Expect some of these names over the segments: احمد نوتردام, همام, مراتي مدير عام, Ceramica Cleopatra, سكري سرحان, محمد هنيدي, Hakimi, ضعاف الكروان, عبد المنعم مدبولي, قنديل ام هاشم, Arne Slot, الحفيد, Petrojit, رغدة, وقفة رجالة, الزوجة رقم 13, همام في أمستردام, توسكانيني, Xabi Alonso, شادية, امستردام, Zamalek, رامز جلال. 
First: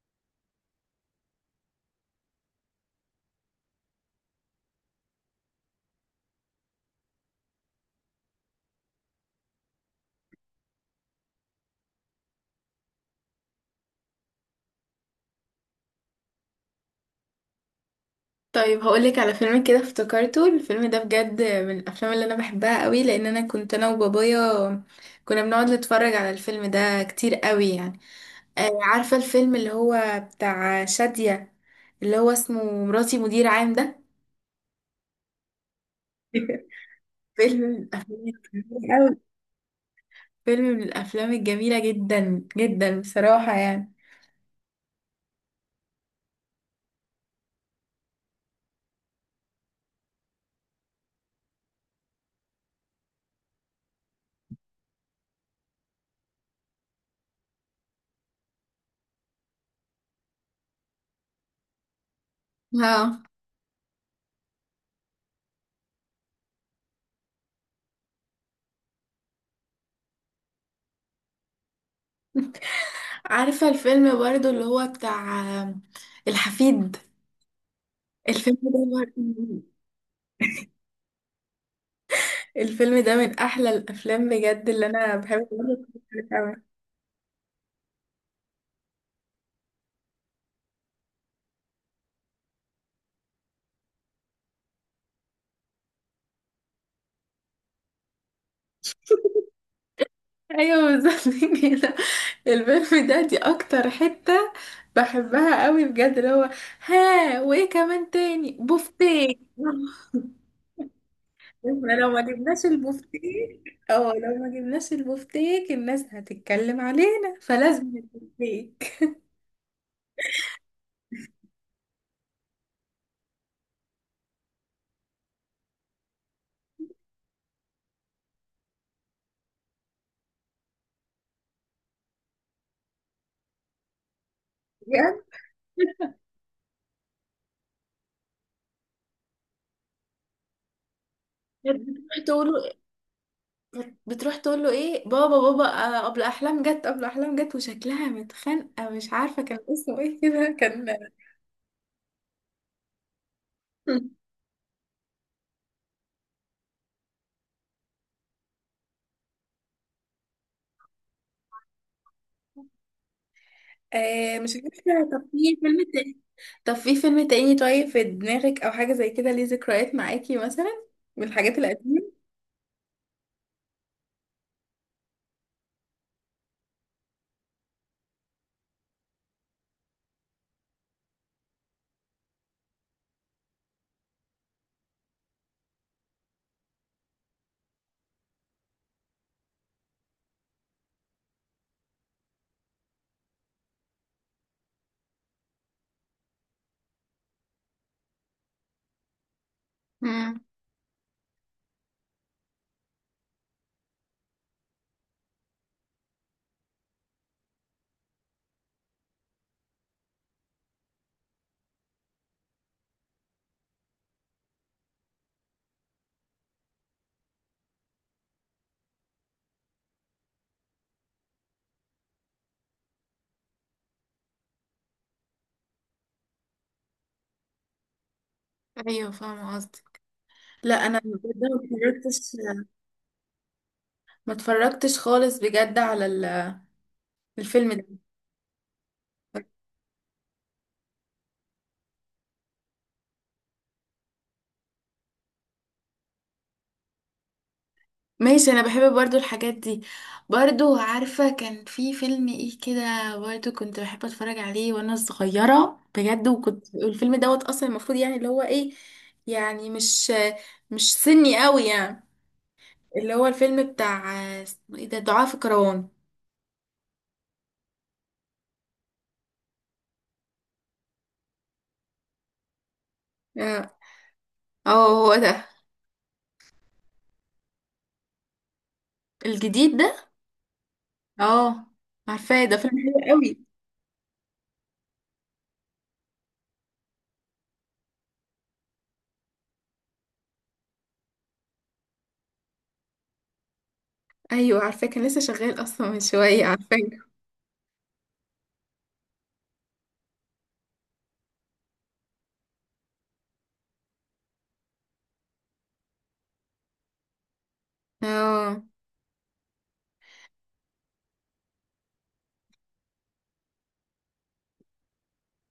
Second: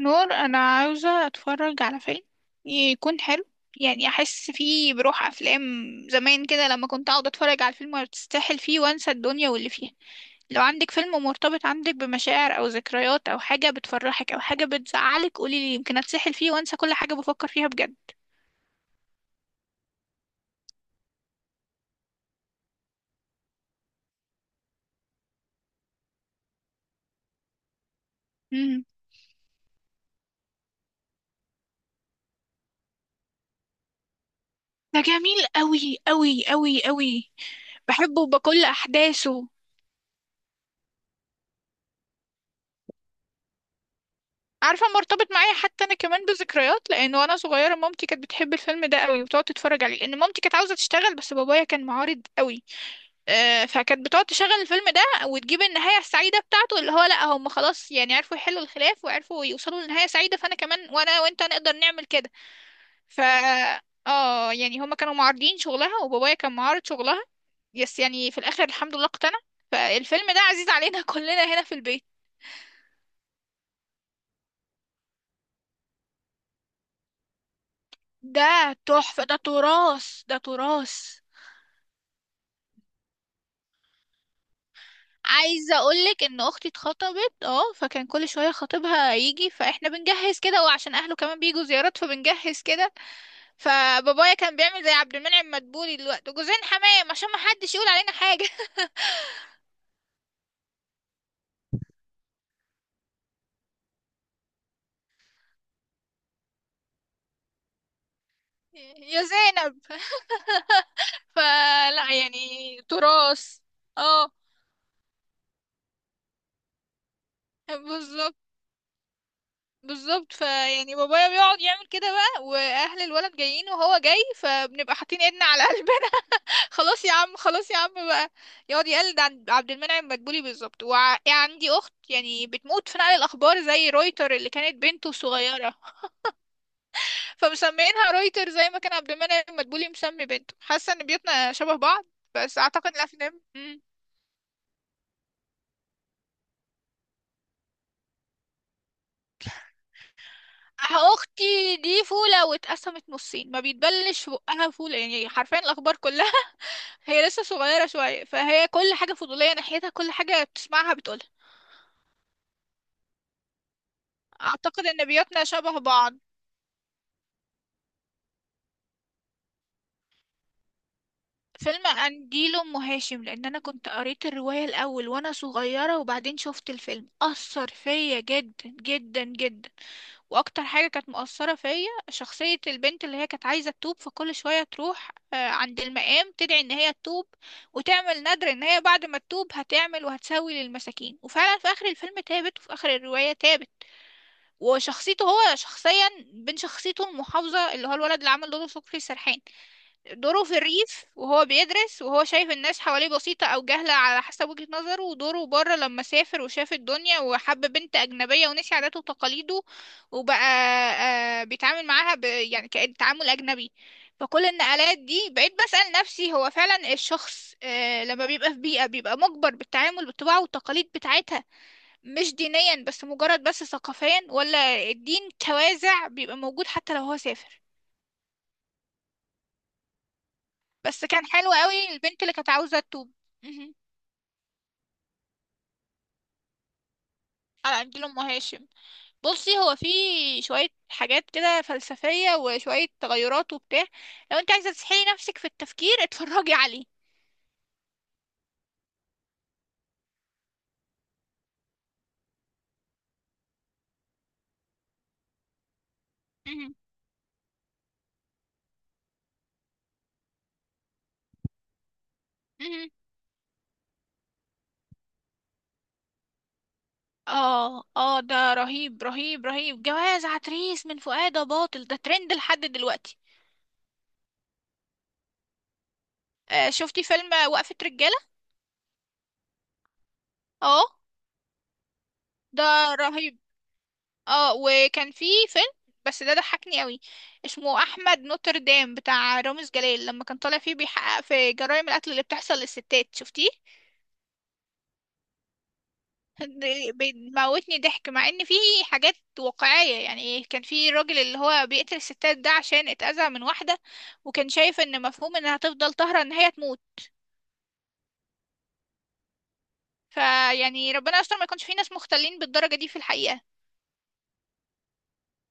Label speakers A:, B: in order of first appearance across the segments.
A: نور، انا عاوزه اتفرج على فيلم يكون حلو، يعني احس فيه بروح افلام زمان كده لما كنت اقعد اتفرج على الفيلم وتستاهل فيه وانسى الدنيا واللي فيها. لو عندك فيلم مرتبط عندك بمشاعر او ذكريات او حاجه بتفرحك او حاجه بتزعلك قولي لي، يمكن اتسحل فيه وانسى كل حاجه بفكر فيها بجد.
B: طيب، هقولك على فيلم كده افتكرته. الفيلم ده بجد من الافلام اللي انا بحبها قوي لان انا كنت انا وبابايا كنا بنقعد نتفرج على الفيلم ده كتير قوي يعني.
A: امم
B: عارفة الفيلم اللي هو بتاع شادية، اللي هو اسمه مراتي مدير عام ده.
A: ده جميل قوي قوي قوي قوي.
B: فيلم من الافلام
A: بحبه بكل
B: الجميلة قوي،
A: احداثه.
B: فيلم من الافلام الجميلة جدا جدا بصراحة يعني.
A: عارفة مرتبط معايا حتى أنا كمان بذكريات، لأن وأنا صغيرة مامتي كانت بتحب الفيلم ده قوي وبتقعد تتفرج عليه، لأن مامتي كانت عاوزة تشتغل بس بابايا كان معارض قوي. فكانت بتقعد تشغل الفيلم ده وتجيب النهاية السعيدة بتاعته، اللي هو لأ هم خلاص يعني عرفوا يحلوا الخلاف وعرفوا يوصلوا لنهاية سعيدة، فأنا كمان وأنا وأنت نقدر نعمل كده. ف
B: اه،
A: اه يعني هما كانوا معارضين شغلها وبابايا كان معارض شغلها. يعني في الآخر الحمد لله اقتنع، فالفيلم ده عزيز علينا كلنا هنا في البيت.
B: عارفة الفيلم برضو اللي هو بتاع الحفيد، الفيلم
A: ده
B: ده
A: تحفة، ده تراث، ده تراث.
B: الفيلم ده من احلى الافلام بجد اللي انا بحب.
A: عايزة اقولك ان
B: أوي.
A: اختي اتخطبت، اه، فكان كل شوية خطيبها يجي، فاحنا بنجهز كده، وعشان اهله كمان بيجوا زيارات فبنجهز كده. فبابايا كان بيعمل زي عبد المنعم مدبولي دلوقتي، جوزين حمام عشان ما حدش يقول علينا حاجة
B: ايوه بالظبط. كده الفيلم ده دي اكتر حتة بحبها قوي بجد، اللي هو. ها، وايه كمان تاني؟
A: يا
B: بوفتيك.
A: زينب
B: احنا لو
A: فلا
B: ما
A: يعني
B: جبناش
A: تراث.
B: البوفتيك او
A: اه،
B: لو ما جبناش البوفتيك، الناس هتتكلم علينا، فلازم
A: بالظبط،
B: البوفتيك.
A: بالظبط. فيعني بابايا بيقعد يعمل كده بقى واهل الولد جايين وهو جاي، فبنبقى حاطين ايدنا على قلبه، خلاص يا عم، خلاص يا عم بقى. يقعد يقلد عن عبد المنعم مدبولي بالظبط. وعندي اخت يعني بتموت في نقل الاخبار زي رويتر اللي كانت بنته
B: بجد
A: صغيره، فمسميينها رويتر زي ما كان عبد المنعم مدبولي مسمي بنته. حاسه ان بيوتنا شبه بعض.
B: تقولوا.
A: بس اعتقد الافلام
B: بتروح تقول له ايه؟ بابا بابا، قبل احلام جت وشكلها متخانقه مش عارفه كان اسمه ايه كده كان.
A: أه، اختي دي فوله واتقسمت نصين، ما بيتبلش في بقها فوله، يعني حرفيا الاخبار كلها هي لسه صغيره شويه فهي كل حاجه فضوليه ناحيتها، كل حاجه بتسمعها بتقولها.
B: آه، مش
A: اعتقد
B: فاكره.
A: ان
B: طب
A: بيوتنا
B: في فيلم
A: شبه بعض.
B: تاني طب في فيلم تاني طيب، في دماغك او حاجه زي كده ليه ذكريات معاكي مثلا، من الحاجات
A: فيلم
B: القديمه؟
A: قنديل ام هاشم، لان انا كنت قريت الرواية الاول وانا صغيرة وبعدين شفت الفيلم، اثر فيا جدا جدا جدا. واكتر حاجة كانت مؤثرة فيا شخصية البنت اللي هي كانت عايزة تتوب، فكل شوية تروح عند المقام تدعي ان هي تتوب وتعمل نذر ان هي بعد ما تتوب هتعمل وهتسوي للمساكين، وفعلا في اخر الفيلم تابت وفي اخر الرواية تابت. وشخصيته هو شخصيا بين شخصيته المحافظة، اللي هو الولد اللي عمل دوره سكري سرحان،
B: امم.
A: دوره في الريف وهو بيدرس وهو شايف الناس حواليه بسيطة أو جهلة على حسب وجهة نظره، ودوره بره لما سافر وشاف الدنيا وحب بنت أجنبية ونسي عاداته وتقاليده، وبقى بيتعامل معاها ب... يعني كأن تعامل أجنبي. فكل النقلات دي بقيت بسأل نفسي، هو فعلا الشخص لما بيبقى في بيئة بيبقى مجبر بالتعامل بالطباع والتقاليد بتاعتها؟ مش دينيا بس، مجرد بس ثقافيا، ولا الدين توازع بيبقى موجود حتى لو هو سافر.
B: ايوه، فاهمه قصدي. لا انا
A: بس كان
B: بجد
A: حلو
B: ما
A: قوي، البنت اللي
B: اتفرجتش
A: كانت عاوزة توب. مهم.
B: ما اتفرجتش خالص بجد على الفيلم
A: على
B: ده.
A: عبد الأم هاشم. بصي، هو في شوية حاجات كده فلسفية وشوية تغيرات وبتاع. لو انت عايزة تسحلي نفسك في التفكير اتفرجي عليه.
B: ماشي، انا بحب برضو الحاجات دي. برضو عارفة كان في فيلم ايه كده؟ برضو كنت بحب اتفرج عليه وانا صغيرة بجد، وكنت
A: مهم.
B: الفيلم دوت اصلا المفروض يعني اللي هو ايه، يعني مش سني قوي يعني،
A: مهم.
B: اللي هو الفيلم بتاع اسمه ايه ده؟ ضعاف الكروان.
A: اه اه، ده رهيب رهيب رهيب. جواز عتريس من فؤاد باطل ده ترند لحد دلوقتي.
B: اه. هو ده،
A: آه، شفتي فيلم وقفة رجالة؟
B: الجديد ده.
A: اه،
B: اه، عارفاه، ده فيلم
A: ده
B: حلو
A: رهيب.
B: قوي.
A: اه، وكان في فيلم، بس ده ضحكني قوي، اسمه احمد نوتردام بتاع رامز جلال، لما كان طالع فيه بيحقق في جرائم القتل اللي بتحصل للستات، شفتيه؟
B: ايوه عارفاه، كان لسه شغال اصلا من شوية،
A: ده
B: عارفاه.
A: بيموتني ضحك مع ان فيه حاجات واقعية، يعني كان في الراجل اللي هو بيقتل الستات ده عشان اتأذى من واحدة، وكان شايف ان مفهوم انها هتفضل طاهرة ان هي تموت.
B: اه،
A: فيعني ربنا يستر ما يكونش في ناس مختلين بالدرجة دي في الحقيقة.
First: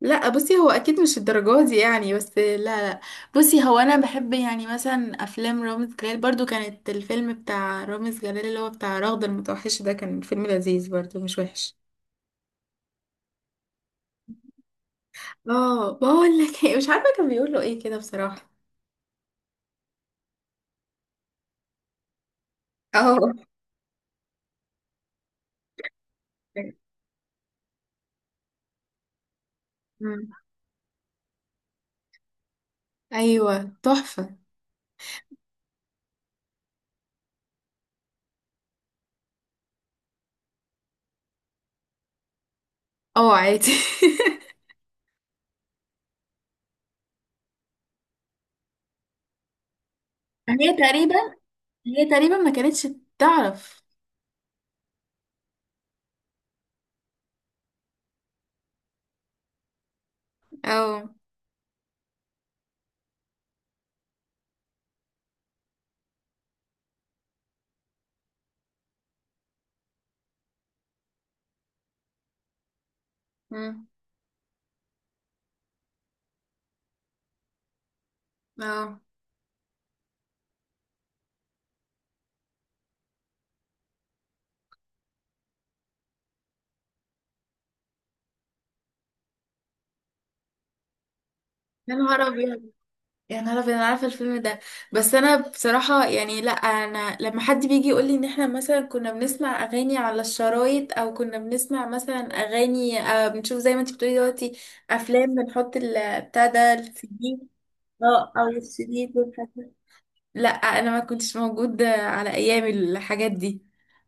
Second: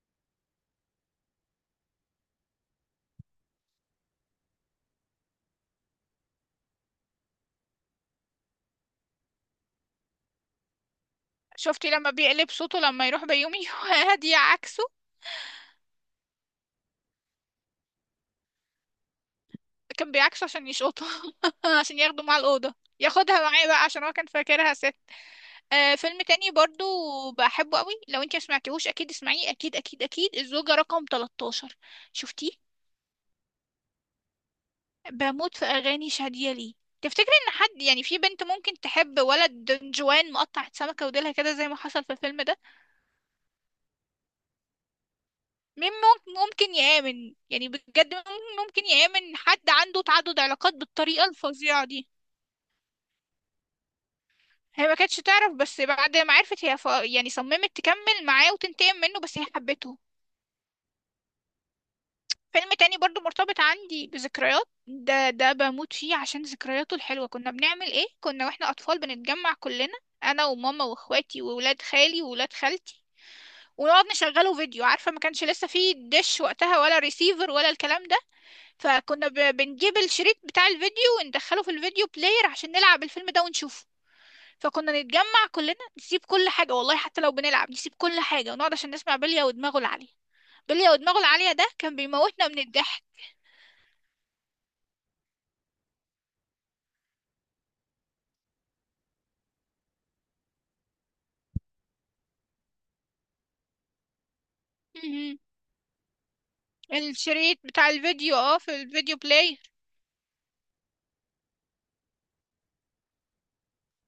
B: لا بصي هو اكيد مش الدرجات دي يعني، بس لا، لا. بصي هو انا بحب يعني مثلا افلام رامز جلال برضو، كانت الفيلم بتاع رامز جلال اللي هو بتاع رغدة المتوحشة ده كان فيلم لذيذ برضو، مش وحش.
A: شفتي لما بيقلب صوته لما يروح بيومي وهادية عكسه؟
B: اه، بقول لك إيه، مش عارفة كان بيقول له ايه كده بصراحة.
A: كان بيعكسه عشان يشقطه، عشان ياخده مع الأوضة،
B: اه.
A: ياخدها معاه بقى عشان هو كان فاكرها ست. فيلم تاني برضو بحبه قوي، لو انت سمعتيهوش اكيد اسمعيه، اكيد اكيد
B: مم.
A: اكيد، الزوجة رقم 13. شفتيه؟
B: ايوه تحفة.
A: بموت في اغاني شادية ليه. تفتكري ان حد يعني، في بنت ممكن تحب ولد دنجوان مقطع سمكة وديلها كده زي ما حصل في الفيلم ده؟
B: اه، عادي.
A: مين ممكن، ممكن يآمن، يعني بجد مين ممكن يآمن حد عنده تعدد
B: هي
A: علاقات
B: تقريبا
A: بالطريقة الفظيعة
B: هي
A: دي؟
B: تقريبا ما كانتش تعرف.
A: هي ما كانتش تعرف، بس بعد ما عرفت هي ف... يعني صممت تكمل معاه وتنتقم منه، بس هي حبته.
B: اه.
A: فيلم تاني برضو مرتبط عندي بذكريات، ده بموت فيه عشان ذكرياته الحلوة. كنا بنعمل ايه، كنا واحنا اطفال بنتجمع كلنا، انا وماما واخواتي وولاد خالي وولاد خالتي،
B: مم.
A: ونقعد نشغله فيديو. عارفة ما كانش لسه فيه دش وقتها ولا ريسيفر ولا الكلام ده،
B: اه.
A: فكنا ب... بنجيب الشريط بتاع الفيديو وندخله في الفيديو بلاير عشان نلعب الفيلم ده ونشوفه. فكنا نتجمع كلنا، نسيب كل حاجة، والله حتى لو بنلعب نسيب كل حاجة ونقعد عشان نسمع بلية ودماغه العالية. بلية ودماغه العالية ده
B: يا
A: كان
B: نهار
A: بيموتنا من
B: ابيض،
A: الضحك.
B: يا نهار أبيض، انا عارفه الفيلم ده. بس انا بصراحه يعني، لا انا لما حد بيجي يقول لي ان احنا مثلا كنا بنسمع اغاني على الشرايط، او كنا بنسمع مثلا اغاني، بنشوف زي ما انت بتقولي دلوقتي افلام،
A: مهم.
B: بنحط بتاع ده السي دي.
A: الشريط بتاع
B: اه،
A: الفيديو،
B: او
A: اه، في
B: السي دي
A: الفيديو
B: دول
A: بلاي.
B: حاجة. لا انا ما كنتش موجود على ايام الحاجات دي،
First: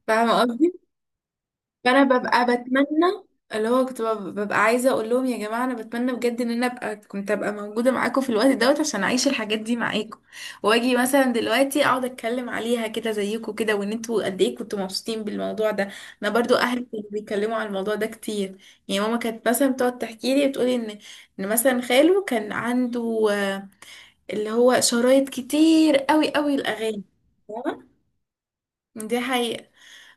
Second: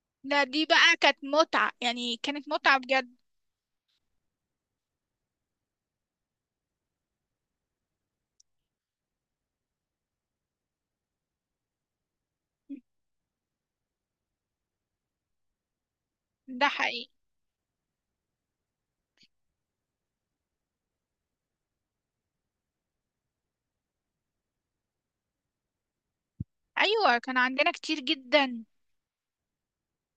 B: فاهمه
A: دي
B: قصدي؟
A: بقى كانت متعة،
B: فانا
A: يعني
B: ببقى
A: كانت متعة بجد.
B: بتمنى، اللي هو كنت ببقى عايزه اقول لهم يا جماعه، انا بتمنى بجد ان انا كنت ابقى موجوده معاكم في الوقت دوت عشان اعيش الحاجات دي معاكم، واجي مثلا دلوقتي اقعد اتكلم عليها كده زيكم كده، وان انتوا قد ايه كنتوا مبسوطين بالموضوع ده. انا برضو
A: ده
B: اهلي كانوا
A: حقيقي.
B: بيتكلموا على الموضوع ده كتير، يعني ماما كانت مثلا بتقعد تحكي لي، بتقولي ان مثلا خاله كان عنده، اللي هو شرايط كتير قوي قوي الاغاني.
A: ايوه كان عندنا
B: فاهمة؟
A: كتير جدا.
B: دي حقيقة،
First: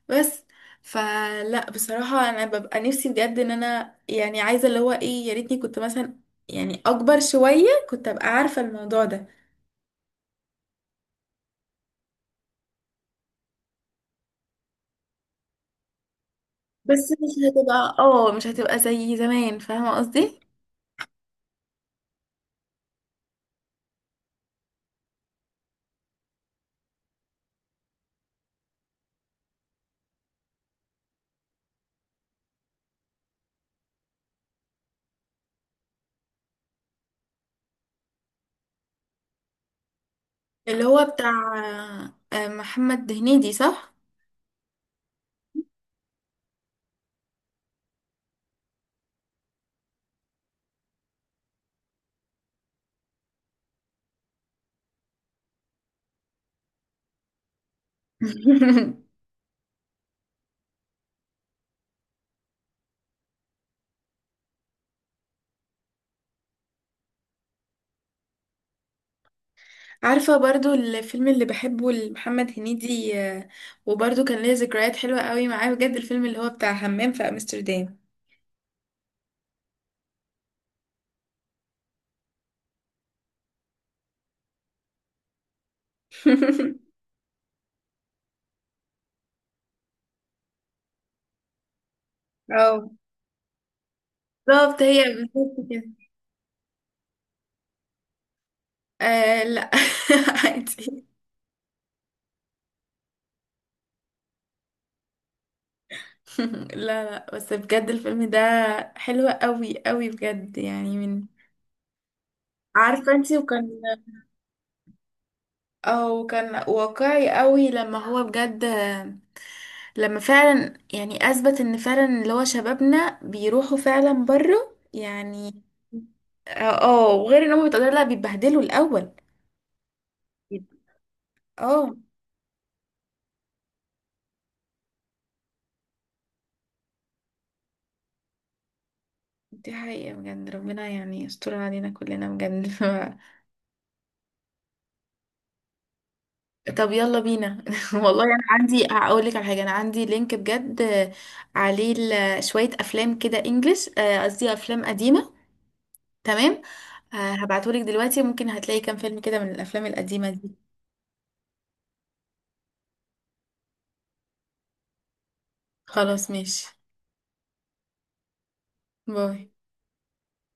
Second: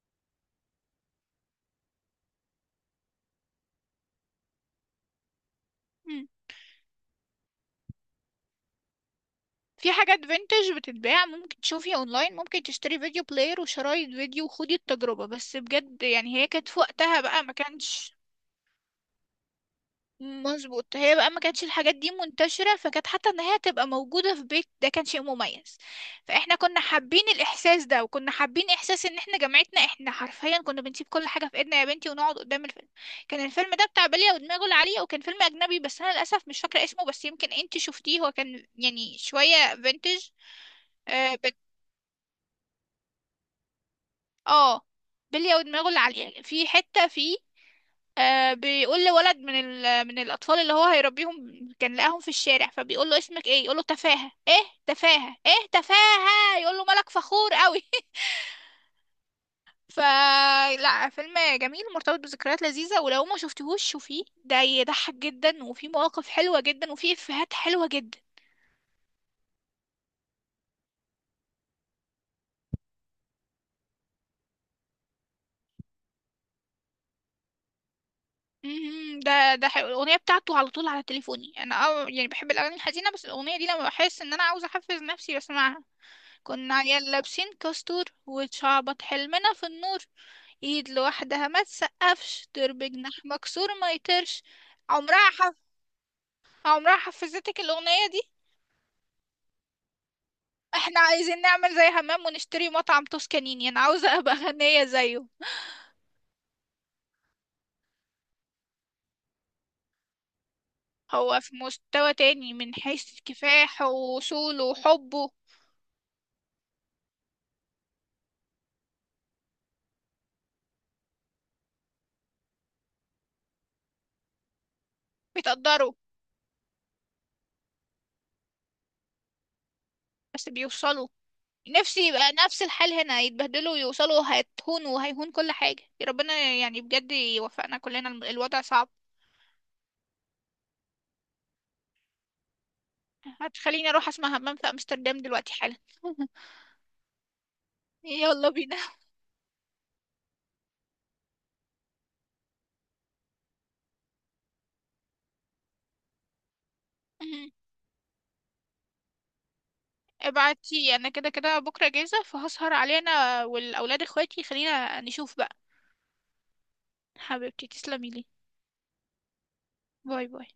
B: بس. فلا بصراحة أنا ببقى نفسي بجد إن أنا يعني عايزة اللي هو إيه، يا ريتني كنت مثلا
A: مم.
B: يعني أكبر شوية كنت أبقى عارفة الموضوع ده،
A: في حاجات فينتج بتتباع، ممكن تشوفيها اونلاين، ممكن تشتري فيديو بلاير وشرايط فيديو وخدي التجربة، بس بجد يعني هي كانت في
B: بس
A: وقتها بقى
B: مش
A: ما
B: هتبقى.
A: كانش.
B: اه، مش هتبقى زي زمان، فاهمة قصدي؟
A: مظبوط، هي بقى ما كانتش الحاجات دي منتشرة، فكانت حتى ان هي تبقى موجودة في بيت ده كان شيء مميز. فاحنا كنا حابين الاحساس ده، وكنا حابين احساس ان احنا جامعتنا، احنا حرفيا كنا بنسيب كل حاجة في ايدنا يا بنتي ونقعد قدام الفيلم. كان الفيلم ده بتاع بلية ودماغه العالية، وكان فيلم اجنبي بس انا للاسف مش فاكرة اسمه، بس يمكن انت شفتيه، هو كان يعني شوية فينتج.
B: اللي هو
A: اه
B: بتاع
A: بت-
B: محمد هنيدي، صح؟
A: آه، بلية ودماغه العالية في حتة فيه، بيقول لولد من ال... من الأطفال اللي هو هيربيهم، كان لقاهم في الشارع، فبيقول له اسمك ايه، يقول له تفاهة. ايه تفاهة؟ ايه تفاهة؟ يقول له، مالك فخور قوي؟ فلا، فيلم جميل مرتبط بذكريات لذيذة، ولو ما شفتهوش شوفيه، ده يضحك جدا وفي مواقف حلوة جدا وفي إفيهات حلوة جدا.
B: عارفة برضو الفيلم اللي بحبه لمحمد هنيدي، وبرضو كان ليا ذكريات حلوة قوي معاه بجد، الفيلم اللي هو بتاع همام في أمستردام.
A: مهم. ده حلو. الأغنية بتاعته على طول على تليفوني أنا، أه يعني بحب الأغاني الحزينة بس الأغنية دي لما بحس إن أنا عاوزة أحفز نفسي بسمعها. كنا عيال لابسين كاستور وشعبط، حلمنا في النور، ايد لوحدها ما تسقفش، درب
B: اه
A: جناح مكسور ما يطيرش.
B: بالظبط، هي
A: عمرها
B: بالظبط
A: حف...
B: كده.
A: عمرها حفظتك الاغنية دي.
B: آه لا.
A: احنا
B: عادي.
A: عايزين نعمل زي همام ونشتري مطعم توسكانيني، انا عاوزة ابقى غنية زيه.
B: لا، لا، بس بجد الفيلم ده حلو قوي قوي بجد، يعني من،
A: هو في مستوى تاني من
B: عارفة
A: حيث
B: انتي؟ وكان
A: كفاحه ووصوله وحبه.
B: او كان واقعي قوي لما هو بجد لما فعلا يعني اثبت ان فعلا اللي هو شبابنا بيروحوا فعلا بره يعني.
A: بيتقدروا.
B: اه، وغير ان هم بيتقدروا، لا بيتبهدلوا الاول.
A: بس بيوصلوا.
B: اه.
A: نفسي يبقى نفس الحال هنا، يتبهدلوا ويوصلوا، هيتهونوا وهيهون كل حاجة يا ربنا، يعني بجد يوفقنا كلنا، الوضع صعب.
B: دي حقيقة بجد، ربنا يعني يستر علينا كلنا بجد.
A: هتخليني اروح اسمع همام في امستردام دلوقتي حالا
B: طب يلا بينا. والله انا
A: يلا بينا
B: عندي، هقول لك على حاجة، انا عندي لينك بجد، عليه شوية افلام كده انجلش، قصدي افلام قديمة. تمام.
A: مهم.
B: هبعته لك دلوقتي، ممكن هتلاقي كام فيلم كده من الافلام القديمة دي.
A: ابعتي، انا كده كده بكره جاهزه، فهسهر علينا والاولاد اخواتي، خلينا نشوف بقى.
B: خلاص ماشي.
A: حبيبتي تسلمي لي.
B: باي.
A: باي باي.